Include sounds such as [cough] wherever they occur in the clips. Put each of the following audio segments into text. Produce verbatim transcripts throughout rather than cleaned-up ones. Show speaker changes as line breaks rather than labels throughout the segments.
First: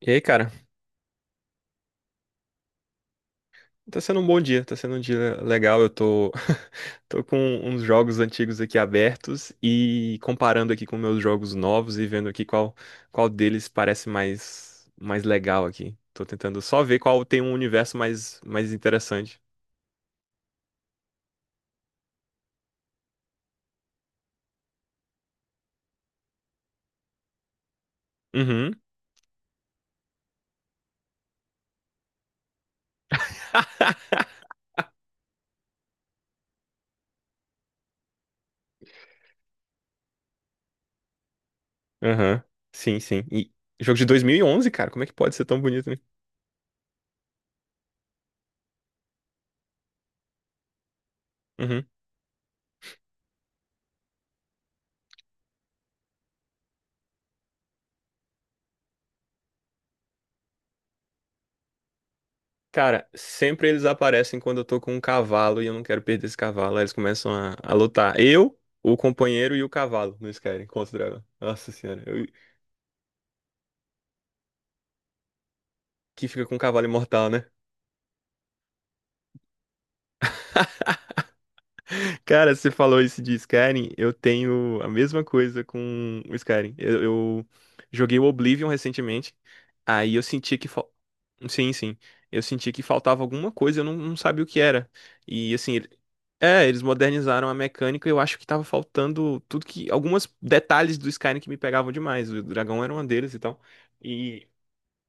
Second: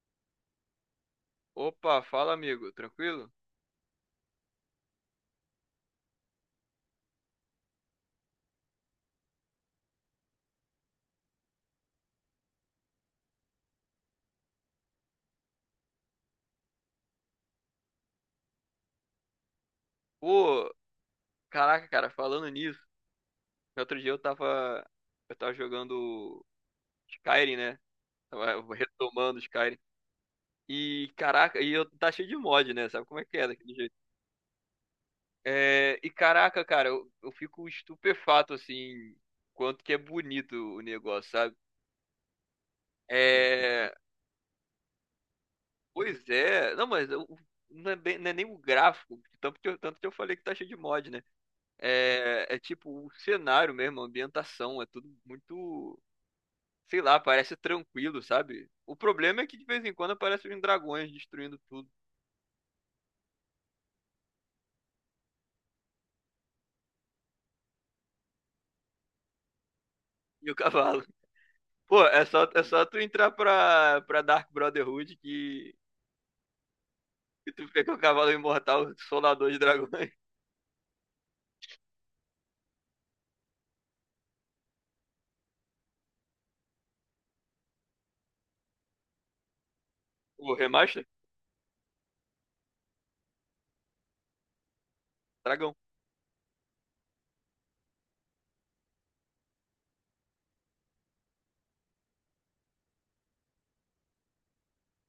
E aí, cara?
Opa, fala amigo, tranquilo?
Tá sendo um bom dia, tá sendo um dia legal. Eu tô, [laughs] tô com uns jogos antigos aqui abertos e comparando aqui com meus jogos novos e vendo aqui qual, qual deles parece mais, mais legal aqui. Tô tentando só ver qual tem um universo mais, mais interessante.
Pô, caraca, cara, falando nisso, outro dia eu tava, eu tava jogando Skyrim, né?
Uhum,
Tava retomando Skyrim. E caraca, e eu tá cheio de mod, né? Sabe como é que é daquele jeito? É, e caraca, cara, eu, eu fico estupefato assim, quanto que é bonito o negócio, sabe?
aham. Sim, sim. E
É,
jogo de dois mil e onze, cara, como é que pode ser tão bonito, né?
pois é, não, mas eu- não é bem- não é nem o gráfico, tanto que eu, tanto que eu falei que tá cheio de mod, né?
Uhum.
É, é tipo o cenário mesmo, a ambientação, é tudo muito, sei lá, parece tranquilo, sabe? O problema é que de vez em quando aparecem uns dragões destruindo tudo [laughs]
Cara, sempre eles aparecem quando eu tô com um cavalo e eu não quero perder esse cavalo. Aí eles começam a, a lutar. Eu, o companheiro e o cavalo no
e o
Skyrim contra o
cavalo.
dragão. Nossa senhora,
Pô, é
eu-
só, é só tu entrar pra, pra Dark Brotherhood que,
que fica com um cavalo imortal, né?
que tu vê que o cavalo é imortal, o solador de dragões. [laughs]
[laughs] Cara, você falou isso de Skyrim, eu tenho a mesma coisa com o Skyrim. Eu, eu joguei o Oblivion recentemente, aí eu
O
senti que fal...
remaster?
Sim, sim. Eu senti que faltava alguma coisa, eu não, não sabia o que era. E
Dragão.
assim, é, eles modernizaram a mecânica e eu acho que tava faltando tudo que. Alguns detalhes do Skyrim que me pegavam demais. O dragão era uma deles e tal. E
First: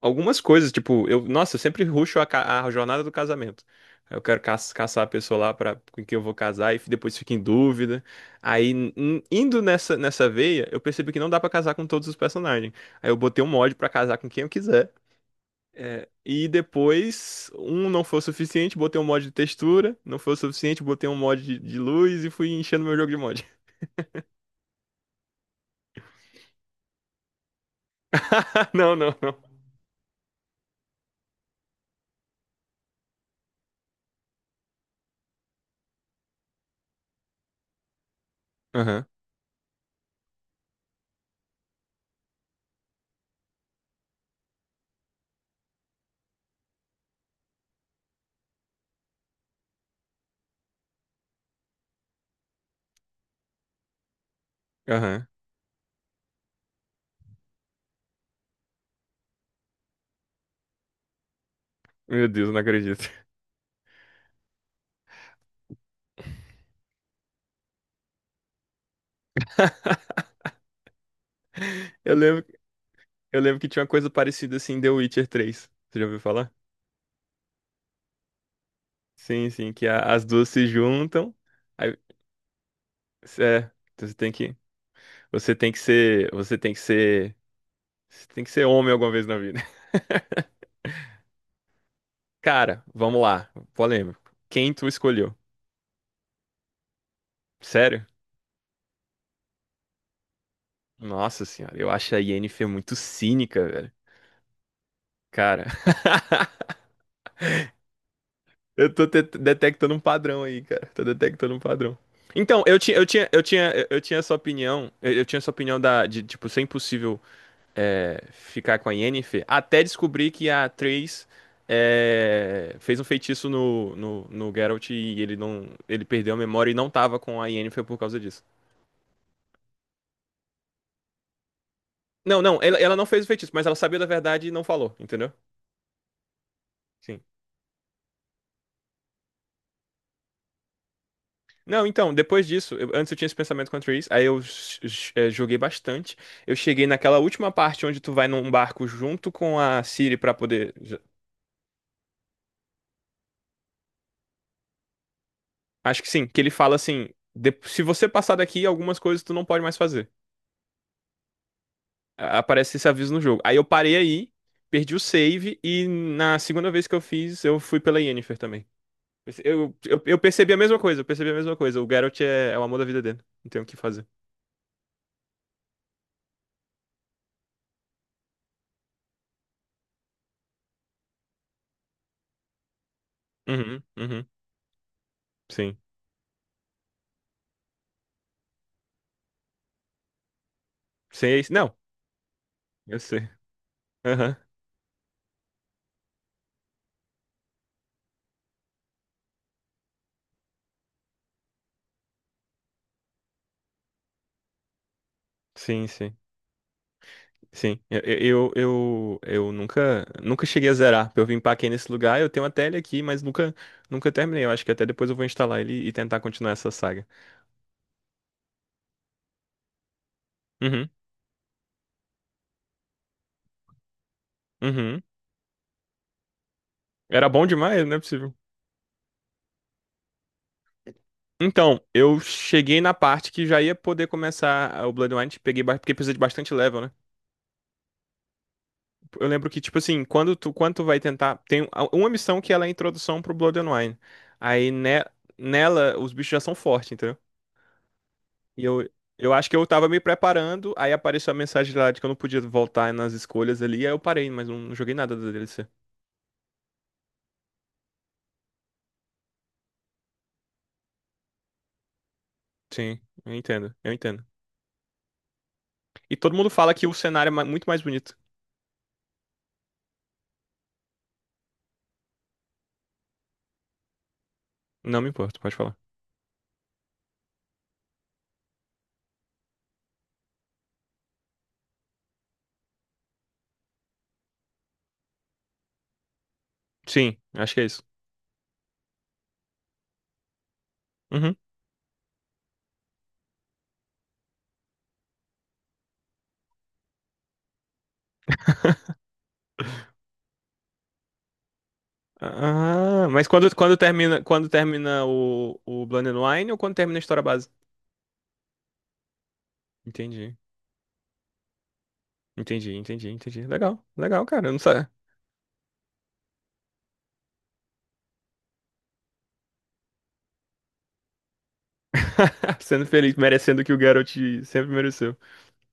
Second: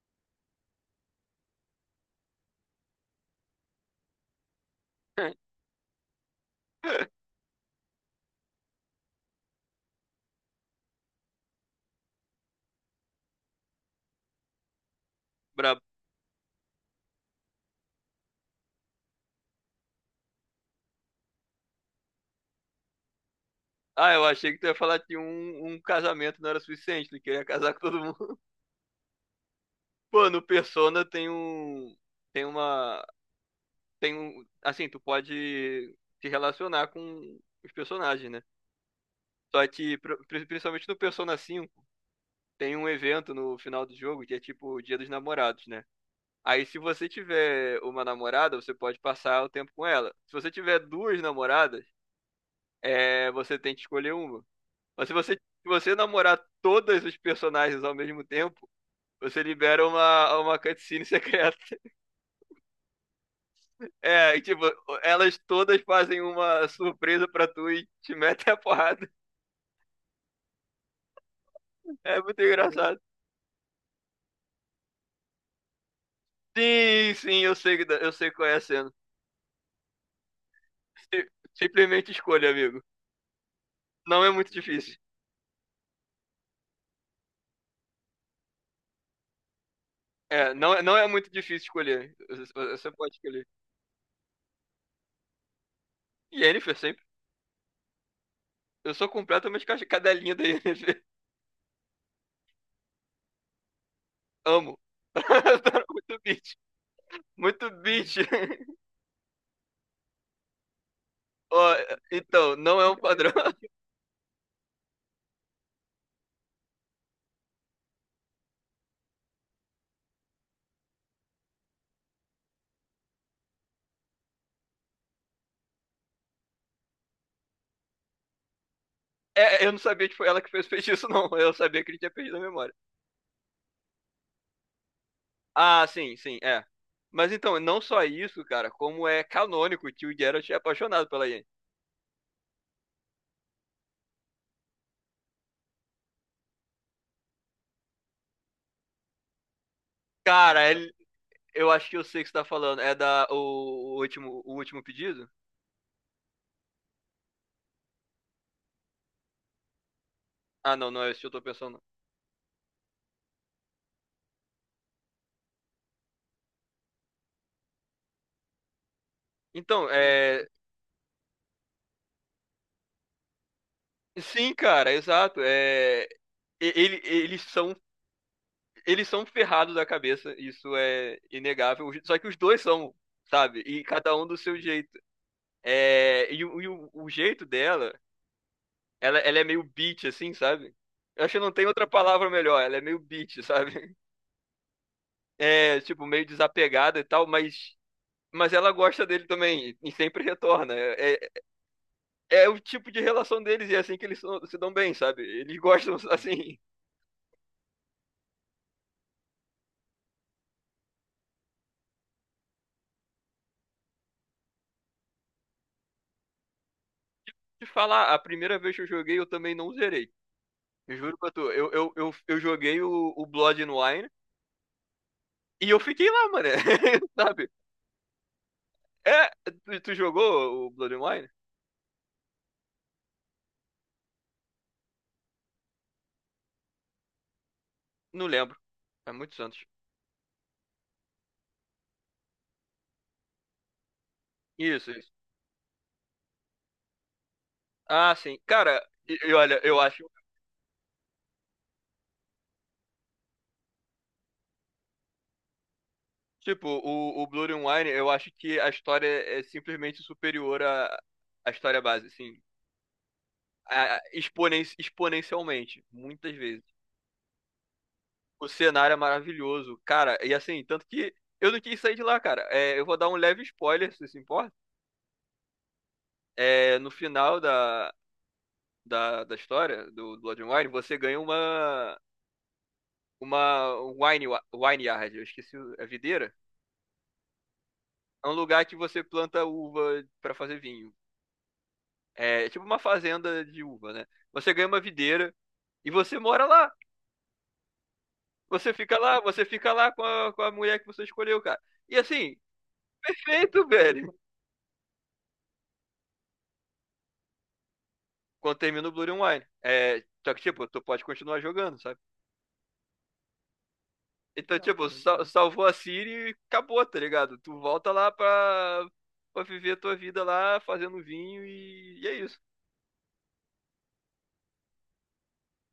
algumas coisas, tipo, eu, nossa, eu sempre rusho a, ca- a jornada do casamento. Eu quero ca- caçar a pessoa lá pra, com quem eu vou casar e depois
[laughs]
fico em dúvida. Aí, n- indo nessa, nessa veia, eu percebi que não dá pra casar com todos os personagens. Aí eu botei um mod pra casar com quem eu quiser.
Brabo.
É, e depois, um não foi o suficiente, botei um mod de textura, não foi o suficiente, botei um mod de, de luz e fui enchendo meu jogo de mod.
Ah, eu achei que tu ia falar que um, um casamento não era suficiente, tu queria casar com todo mundo.
[laughs] Não, não, não.
[laughs] Pô, no Persona tem um. Tem uma. Tem um, assim, tu pode se relacionar com os personagens, né?
Aham,
Só que, pr- pri- principalmente no Persona cinco, tem um evento no final do jogo que é tipo o Dia dos Namorados, né? Aí, se você tiver uma namorada, você pode passar o tempo com ela. Se você tiver duas namoradas, é, você tem que escolher uma. Mas se
aham.
você, se você namorar todos os personagens ao mesmo tempo, você libera uma, uma cutscene [laughs] secreta.
Meu Deus, não acredito.
É, e, tipo, elas todas fazem uma surpresa pra tu e te metem a porrada.
Eu
É muito
lembro,
engraçado.
eu lembro que tinha uma coisa parecida assim em The Witcher três. Você já ouviu falar?
Sim, sim, eu sei, que dá- eu sei qual é a cena.
Sim, sim, que a- as duas se
Si-
juntam. Aí,
Simplesmente escolha, amigo.
é, então você
Não é
tem
muito
que,
difícil.
você tem que ser, você tem que ser, você tem que ser homem alguma vez na vida.
É,
[laughs]
não, é- não é muito difícil escolher. Você
Cara,
você pode
vamos
escolher.
lá, polêmico. Quem tu escolheu?
Jennifer sempre.
Sério?
Eu sou completamente caixa- cadelinha da Yennefer.
Nossa senhora, eu acho a Yennefer muito cínica, velho.
Amo.
Cara,
[laughs] Muito bitch.
[laughs]
Muito bitch. [laughs]
eu tô te- detectando um padrão aí, cara. Tô detectando um
Ó,
padrão.
então,
Então, eu
não é
tinha,
um
eu tinha,
padrão.
eu
[laughs]
tinha, eu tinha essa opinião, eu, eu tinha essa opinião da, de, tipo, ser impossível é, ficar com a Yennefer, até descobrir que a Triss é, fez um feitiço no, no, no Geralt e ele não, ele perdeu a memória e não tava com a Yennefer por causa disso.
É, eu não sabia que foi ela que fez o feitiço, não. Eu sabia que ele tinha perdido a
Não, não,
memória.
ela, ela não fez o feitiço, mas ela sabia da verdade e não falou, entendeu?
Ah, sim, sim, é.
Sim.
Mas então, não só isso, cara, como é canônico que o Geralt é apaixonado pela Yennefer.
Não, então, depois disso, eu- antes eu tinha esse pensamento contra o Reese, aí eu j- j- eh, joguei bastante. Eu cheguei naquela última parte onde tu vai num barco junto com a Ciri pra
Cara,
poder.
ele-
J-
eu acho que eu sei o que você tá falando. É da o, o último, o último pedido?
Acho que sim, que ele fala assim: "De- se você passar daqui, algumas coisas tu não pode mais fazer.
Ah, não, não é esse que eu tô pensando. Não.
A- Aparece esse aviso no jogo. Aí eu parei aí, perdi o save, e na segunda vez que eu fiz, eu fui pela Yennefer também. Eu,
Então,
eu, eu
é.
percebi a mesma coisa, eu percebi a mesma coisa. O Geralt é, é o amor da vida dele. Não tem o que fazer.
Sim, cara, exato. É... e- Ele, eles são, eles são ferrados da cabeça, isso é inegável. Só que os dois são, sabe?
Uhum,
E cada um
uhum,
do seu jeito.
sim.
É... E, o, e o- o jeito dela, ela, ela é meio bitch, assim, sabe? Eu acho que
Sei,
não tem
não,
outra palavra melhor, ela é
eu
meio
sei.
bitch, [laughs] sabe?
[laughs]
É, tipo, meio desapegada e tal, mas Mas ela gosta dele também e sempre retorna. É, é, é o tipo de relação deles e é assim que eles so- se dão bem, sabe? Eles
Sim,
gostam, [laughs]
sim.
assim.
Sim, eu, eu, eu, eu nunca, nunca cheguei a zerar. Eu vim empaquei nesse lugar, eu tenho até ele aqui, mas nunca, nunca terminei. Eu acho que até depois eu vou instalar ele e tentar continuar essa saga.
De falar, a primeira vez que eu joguei, eu também não zerei.
Uhum,
Eu juro pra tu, eu, eu, eu, eu joguei o, o Blood and Wine
uhum.
e eu fiquei lá, mano. [laughs]
Era bom
Sabe?
demais, não é possível.
É, tu, tu jogou o Blood and Wine?
Então, eu cheguei na parte que já ia poder começar a- o Bloodwind, peguei, ba- porque precisa de bastante level, né?
Não lembro. É
Eu
muitos
lembro que,
anos.
tipo assim, quando tu, quando tu vai tentar. Tem a- uma missão que ela é a introdução pro Bloodwine. Aí
Isso,
ne-
isso.
nela, os bichos já são fortes, entendeu?
Ah, sim.
E
Cara,
eu,
e,
eu
e
acho que
olha,
eu
eu
tava me
acho.
preparando, aí apareceu a mensagem lá de que eu não podia voltar nas escolhas ali, aí eu parei, mas não joguei nada da D L C.
Tipo, o, o Blood and Wine, eu acho que a história é é simplesmente superior à, à história base, assim.
Sim, eu entendo, eu
Ah,
entendo.
exponen- exponencialmente,
E
muitas
todo mundo
vezes.
fala que o cenário é ma- muito mais bonito.
O cenário é maravilhoso, cara. E assim, tanto que eu não quis sair de lá, cara. É, eu vou dar um leve spoiler, se você se importa.
Não me importo, pode falar.
É, no final da, da, da história do Blood and Wine, você ganha uma uma wine, wa- wine yard, eu esqueci o- a videira.
Sim, acho que é isso.
É um lugar que você planta uva pra fazer vinho.
Uhum.
É é tipo uma fazenda de uva, né? Você ganha uma videira e você mora lá. Você
[laughs]
fica lá, você fica lá com a, com a mulher que você escolheu, cara. E assim,
Ah, mas quando,
perfeito,
quando
velho.
termina, quando termina o, o Blood and Wine ou quando termina a história base?
Quando termina o Blood and Wine. É, só
Entendi,
que, tipo, tu pode continuar jogando, sabe?
entendi, entendi, entendi. Legal, legal, cara. Eu não
Então, tipo,
sabia.
sal- salvou a Ciri e acabou, tá ligado? Tu volta lá pra, pra viver a tua vida lá, fazendo vinho e... e é isso.
[laughs] Sendo feliz, merecendo o que o Geralt sempre mereceu.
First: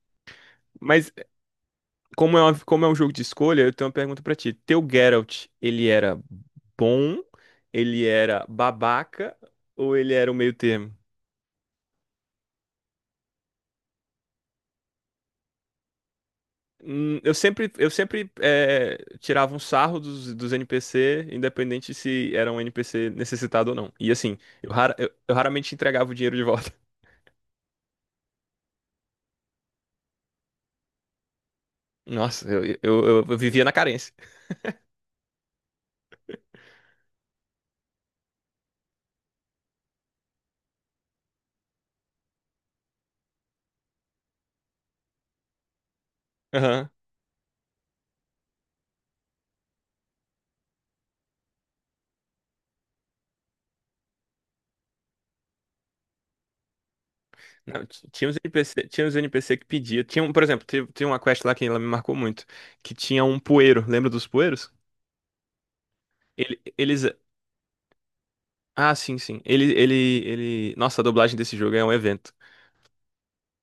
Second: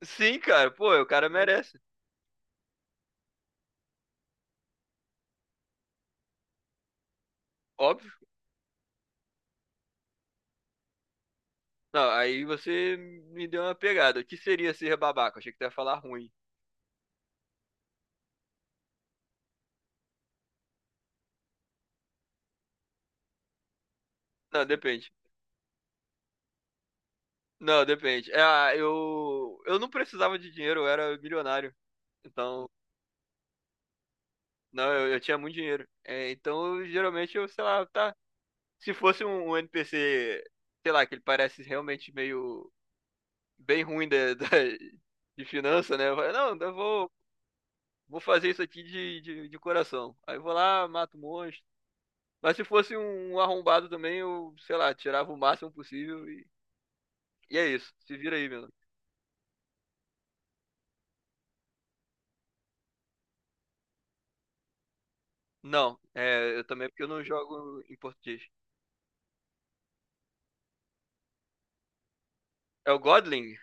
Sim, cara, pô, o
Mas
cara merece.
como é, uma- como é um jogo de escolha, eu tenho uma pergunta pra ti. Teu Geralt, ele era bom, ele
Óbvio.
era babaca ou ele era o meio termo?
Não, aí você me deu uma pegada. O que seria ser babaca? Achei que tu ia falar ruim.
Hum, eu sempre, eu sempre eh, tirava um sarro dos, dos N P C, independente se era um N P C necessitado ou não. E assim,
Não,
eu, rara- eu-
depende.
eu raramente entregava o dinheiro de volta.
Não, depende. É, ah, eu, eu não precisava de dinheiro, eu era milionário.
[laughs] Nossa, eu,
Então,
eu, eu- eu vivia na carência.
não, eu, eu tinha muito dinheiro. É, então, eu, geralmente, eu, sei lá, tá. Se fosse um, um N P C, sei lá, que ele parece realmente meio bem ruim da, da- de finança, né? Eu falo, não, eu
Aham.
vou, vou fazer isso aqui de, de, de coração. Aí eu vou lá, mato um monstro. Mas se fosse um um arrombado também, eu, sei lá, tirava o máximo possível e, e é
Não,
isso.
ti-
Se
tinha
vira
uns
aí, meu.
N P C, tinha uns N P C que pedia. Tinha, um- por exemplo, teve- tinha uma quest lá que ela me marcou muito, que tinha um poeiro. Lembra dos poeiros?
Não, é,
Ele-
eu também, porque eu
eles.
não jogo em português.
Ah, sim, sim. Ele, ele, ele. Nossa, a dublagem desse jogo é um evento.
É o Godling?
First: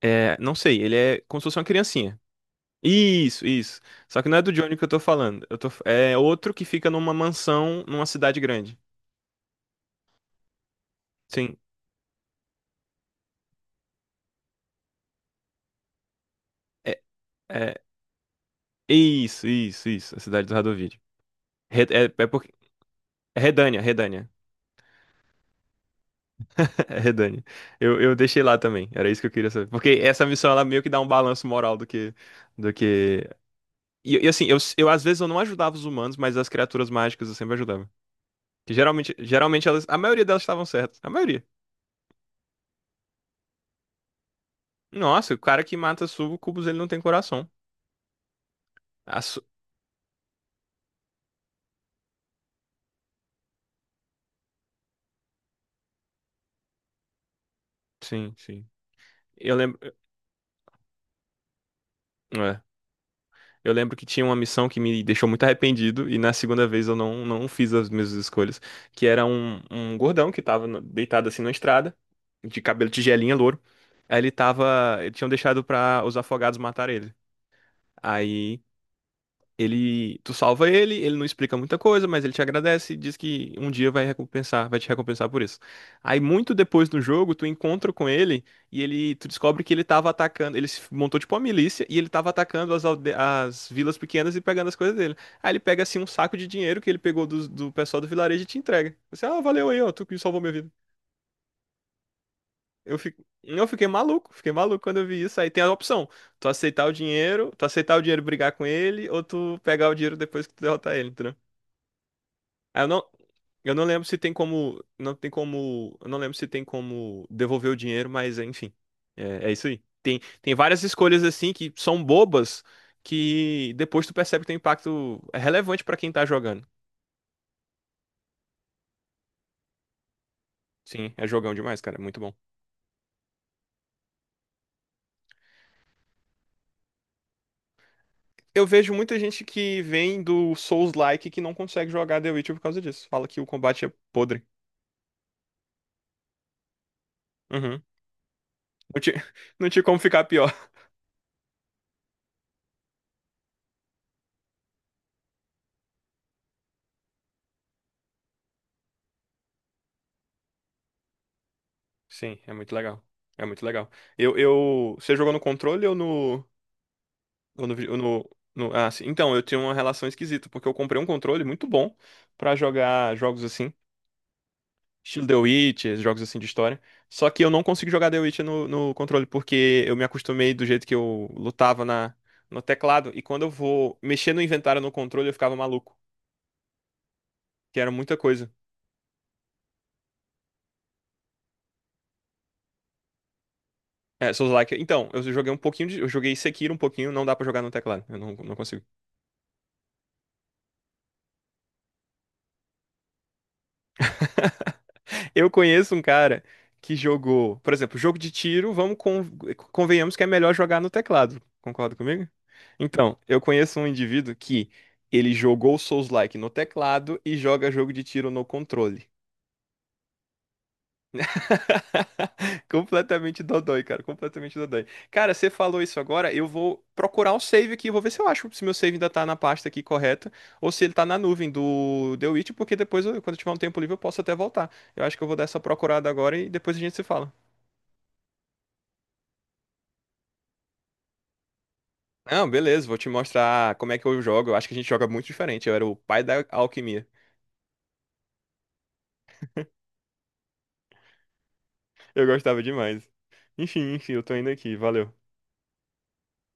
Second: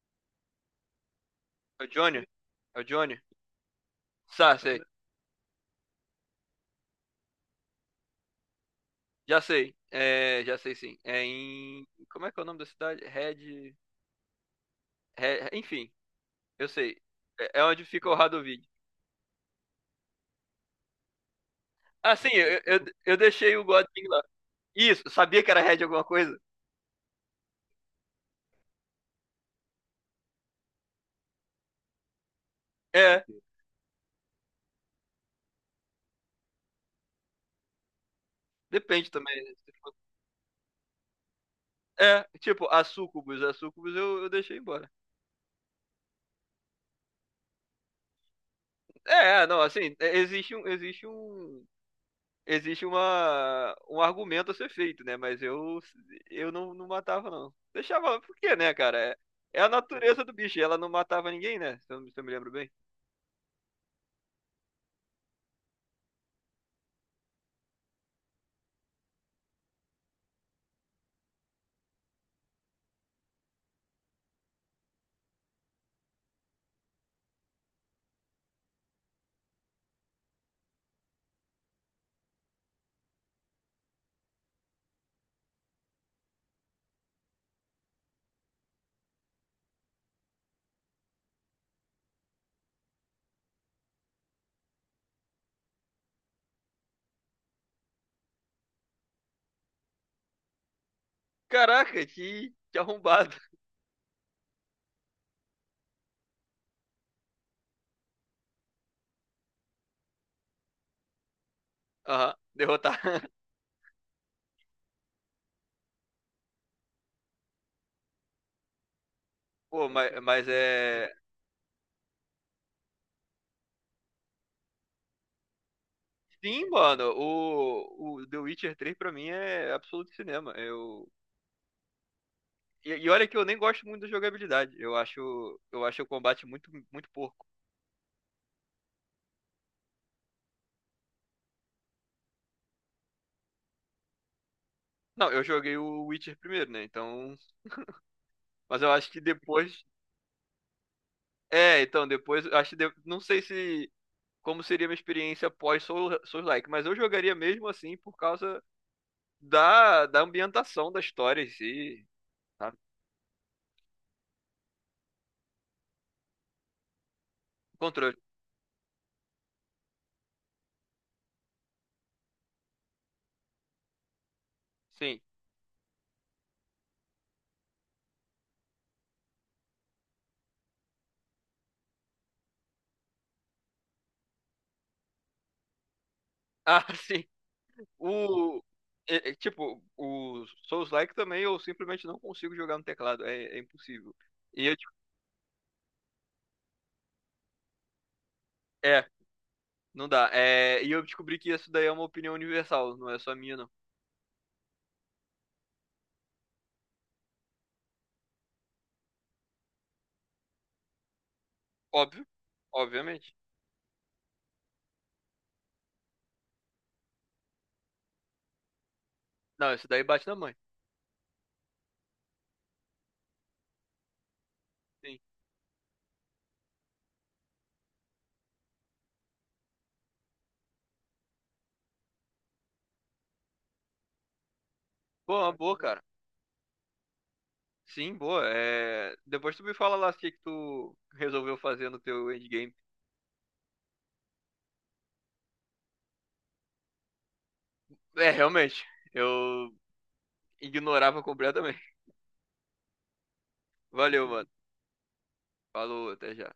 É, não sei, ele é como se fosse uma
É o
criancinha.
Johnny? É o Johnny?
Isso, isso. Só que não é do
Sá,
Johnny
sei.
que eu tô falando. Eu tô... É outro que fica numa mansão numa cidade grande.
Já sei. É, já sei sim. É
Sim.
em. Como é que é o nome da cidade? Red. Re- Enfim, eu sei.
É,
É é
é...
onde fica o Radovid.
Isso, isso, isso. A cidade do Radovid. Re-
Ah,
é, é
sim,
porque.
eu, eu, eu
É
deixei o
Redânia,
Godwin lá.
Redânia. [laughs]
Isso, sabia que era Red alguma coisa?
É Redânia. Eu, eu deixei lá também. Era isso que eu queria saber. Porque essa missão, ela meio que dá um balanço moral do que, do
É,
que E, e assim, eu, eu às vezes eu não ajudava os humanos, mas as criaturas mágicas eu sempre ajudava. Que
depende
geralmente,
também. Né?
geralmente elas, a maioria delas estavam certas. A maioria.
É, tipo, a Sucubus, a Sucubus eu, eu deixei embora.
Nossa, o cara que mata sucubus, ele não tem coração. A
É,
su-
é, não, assim, é, existe um, existe um, existe uma, um argumento a ser feito, né? Mas eu, eu não, não matava, não. Deixava,
sim,
por quê,
sim.
né, cara? É,
Eu
é a
lembro,
natureza do bicho, ela não matava ninguém, né? Se eu, se eu me lembro
é.
bem.
Eu lembro que tinha uma missão que me deixou muito arrependido e na segunda vez eu não, não fiz as mesmas escolhas, que era um, um gordão que tava no- deitado assim na estrada, de cabelo tigelinha louro. Aí ele tava, eles tinham deixado pra os afogados matar ele. Aí ele, tu salva ele, ele não explica muita coisa, mas ele te agradece e diz que um dia vai recompensar, vai te recompensar por isso. Aí muito depois no jogo, tu encontra com ele e ele, tu descobre que ele tava atacando, ele se montou tipo uma milícia e ele tava atacando as, alde- as vilas pequenas e pegando as coisas dele. Aí ele pega assim um saco de dinheiro que ele pegou do, do pessoal do vilarejo e te entrega. Você, ah, valeu aí, ó, tu que salvou minha vida.
Caraca, que, que
Eu fico,
arrombado.
eu fiquei maluco, fiquei maluco quando eu vi isso. Aí tem a opção, tu aceitar o dinheiro, tu aceitar o dinheiro e brigar com ele, ou tu pegar o dinheiro depois que tu derrotar ele, entendeu?
Aham,
Ah, eu
derrotar.
não,
[laughs]
eu não lembro se tem como, não tem como, eu não lembro se tem como devolver o dinheiro, mas enfim, é, é isso aí.
Pô,
Tem,
mas, mas
tem várias
é.
escolhas assim que são bobas que depois tu percebe que tem impacto é relevante pra quem tá jogando.
Sim, mano, o, o The Witcher três pra mim é absoluto cinema. Eu.
Sim, é jogão demais, cara, é muito bom.
E, e olha que eu nem gosto muito da jogabilidade. Eu acho, eu acho o combate muito, muito porco.
Eu vejo muita gente que vem do Souls-like que não consegue jogar The Witcher por causa disso. Fala que o combate é podre.
Não, eu joguei o Witcher primeiro, né? Então.
Uhum.
Mas eu
Não
acho que
tinha, [laughs] não tinha
depois.
como ficar pior.
É, então depois, acho que de- não sei se como seria minha experiência pós Soul- Souls-like, mas eu jogaria mesmo assim por causa da, da ambientação da história em si,
Sim, é muito
sabe?
legal. É muito legal. Eu, eu, você jogou no controle ou no ou no, vi- ou
Controle.
no- no- ah, sim. Então, eu tenho uma relação esquisita, porque eu comprei um controle muito bom pra jogar jogos assim,
Sim.
estilo The Witcher, jogos assim de história. Só que eu não consigo jogar The Witcher no, no controle, porque eu me acostumei do jeito que eu lutava na, no teclado, e quando eu vou mexer no inventário no controle, eu ficava maluco,
Ah, [laughs] sim.
que era muita coisa.
O é- é, tipo, o Souls-like também eu simplesmente não consigo jogar no teclado, é, é impossível.
É,
E
Souls-like.
eu, tipo,
Então, eu joguei um pouquinho de, eu joguei Sekiro um pouquinho, não dá pra jogar no teclado, eu não, não consigo.
é, não dá. É, e eu descobri que isso daí é uma opinião universal, não é só minha, não.
Eu conheço um cara que jogou, por exemplo, jogo de tiro, vamos con- convenhamos que é melhor jogar no teclado. Concorda comigo?
Óbvio,
Então,
obviamente.
eu conheço um indivíduo que ele jogou Souls-like no teclado e joga jogo de tiro no controle.
Não, isso daí bate na mãe.
[laughs] Completamente dodói, cara, completamente dodói.
Sim.
Cara, você falou isso agora, eu vou procurar um save aqui, eu vou ver se eu acho se meu save ainda tá na pasta aqui correta ou se ele tá na nuvem do The Witch, porque depois, eu- quando eu tiver um tempo livre, eu posso até voltar. Eu acho que eu vou
Pô,
dar
uma
essa
boa, cara.
procurada agora e depois a gente se fala.
Sim, boa. É... Depois tu me fala lá o que que tu resolveu fazer no teu
Não,
endgame.
beleza, vou te mostrar como é que eu jogo. Eu acho que a gente joga muito diferente. Eu era o pai da alquimia.
É, realmente, eu ignorava completamente.
Eu gostava demais. Enfim, enfim, eu
Valeu,
tô indo
mano.
aqui. Valeu.
Falou, até já.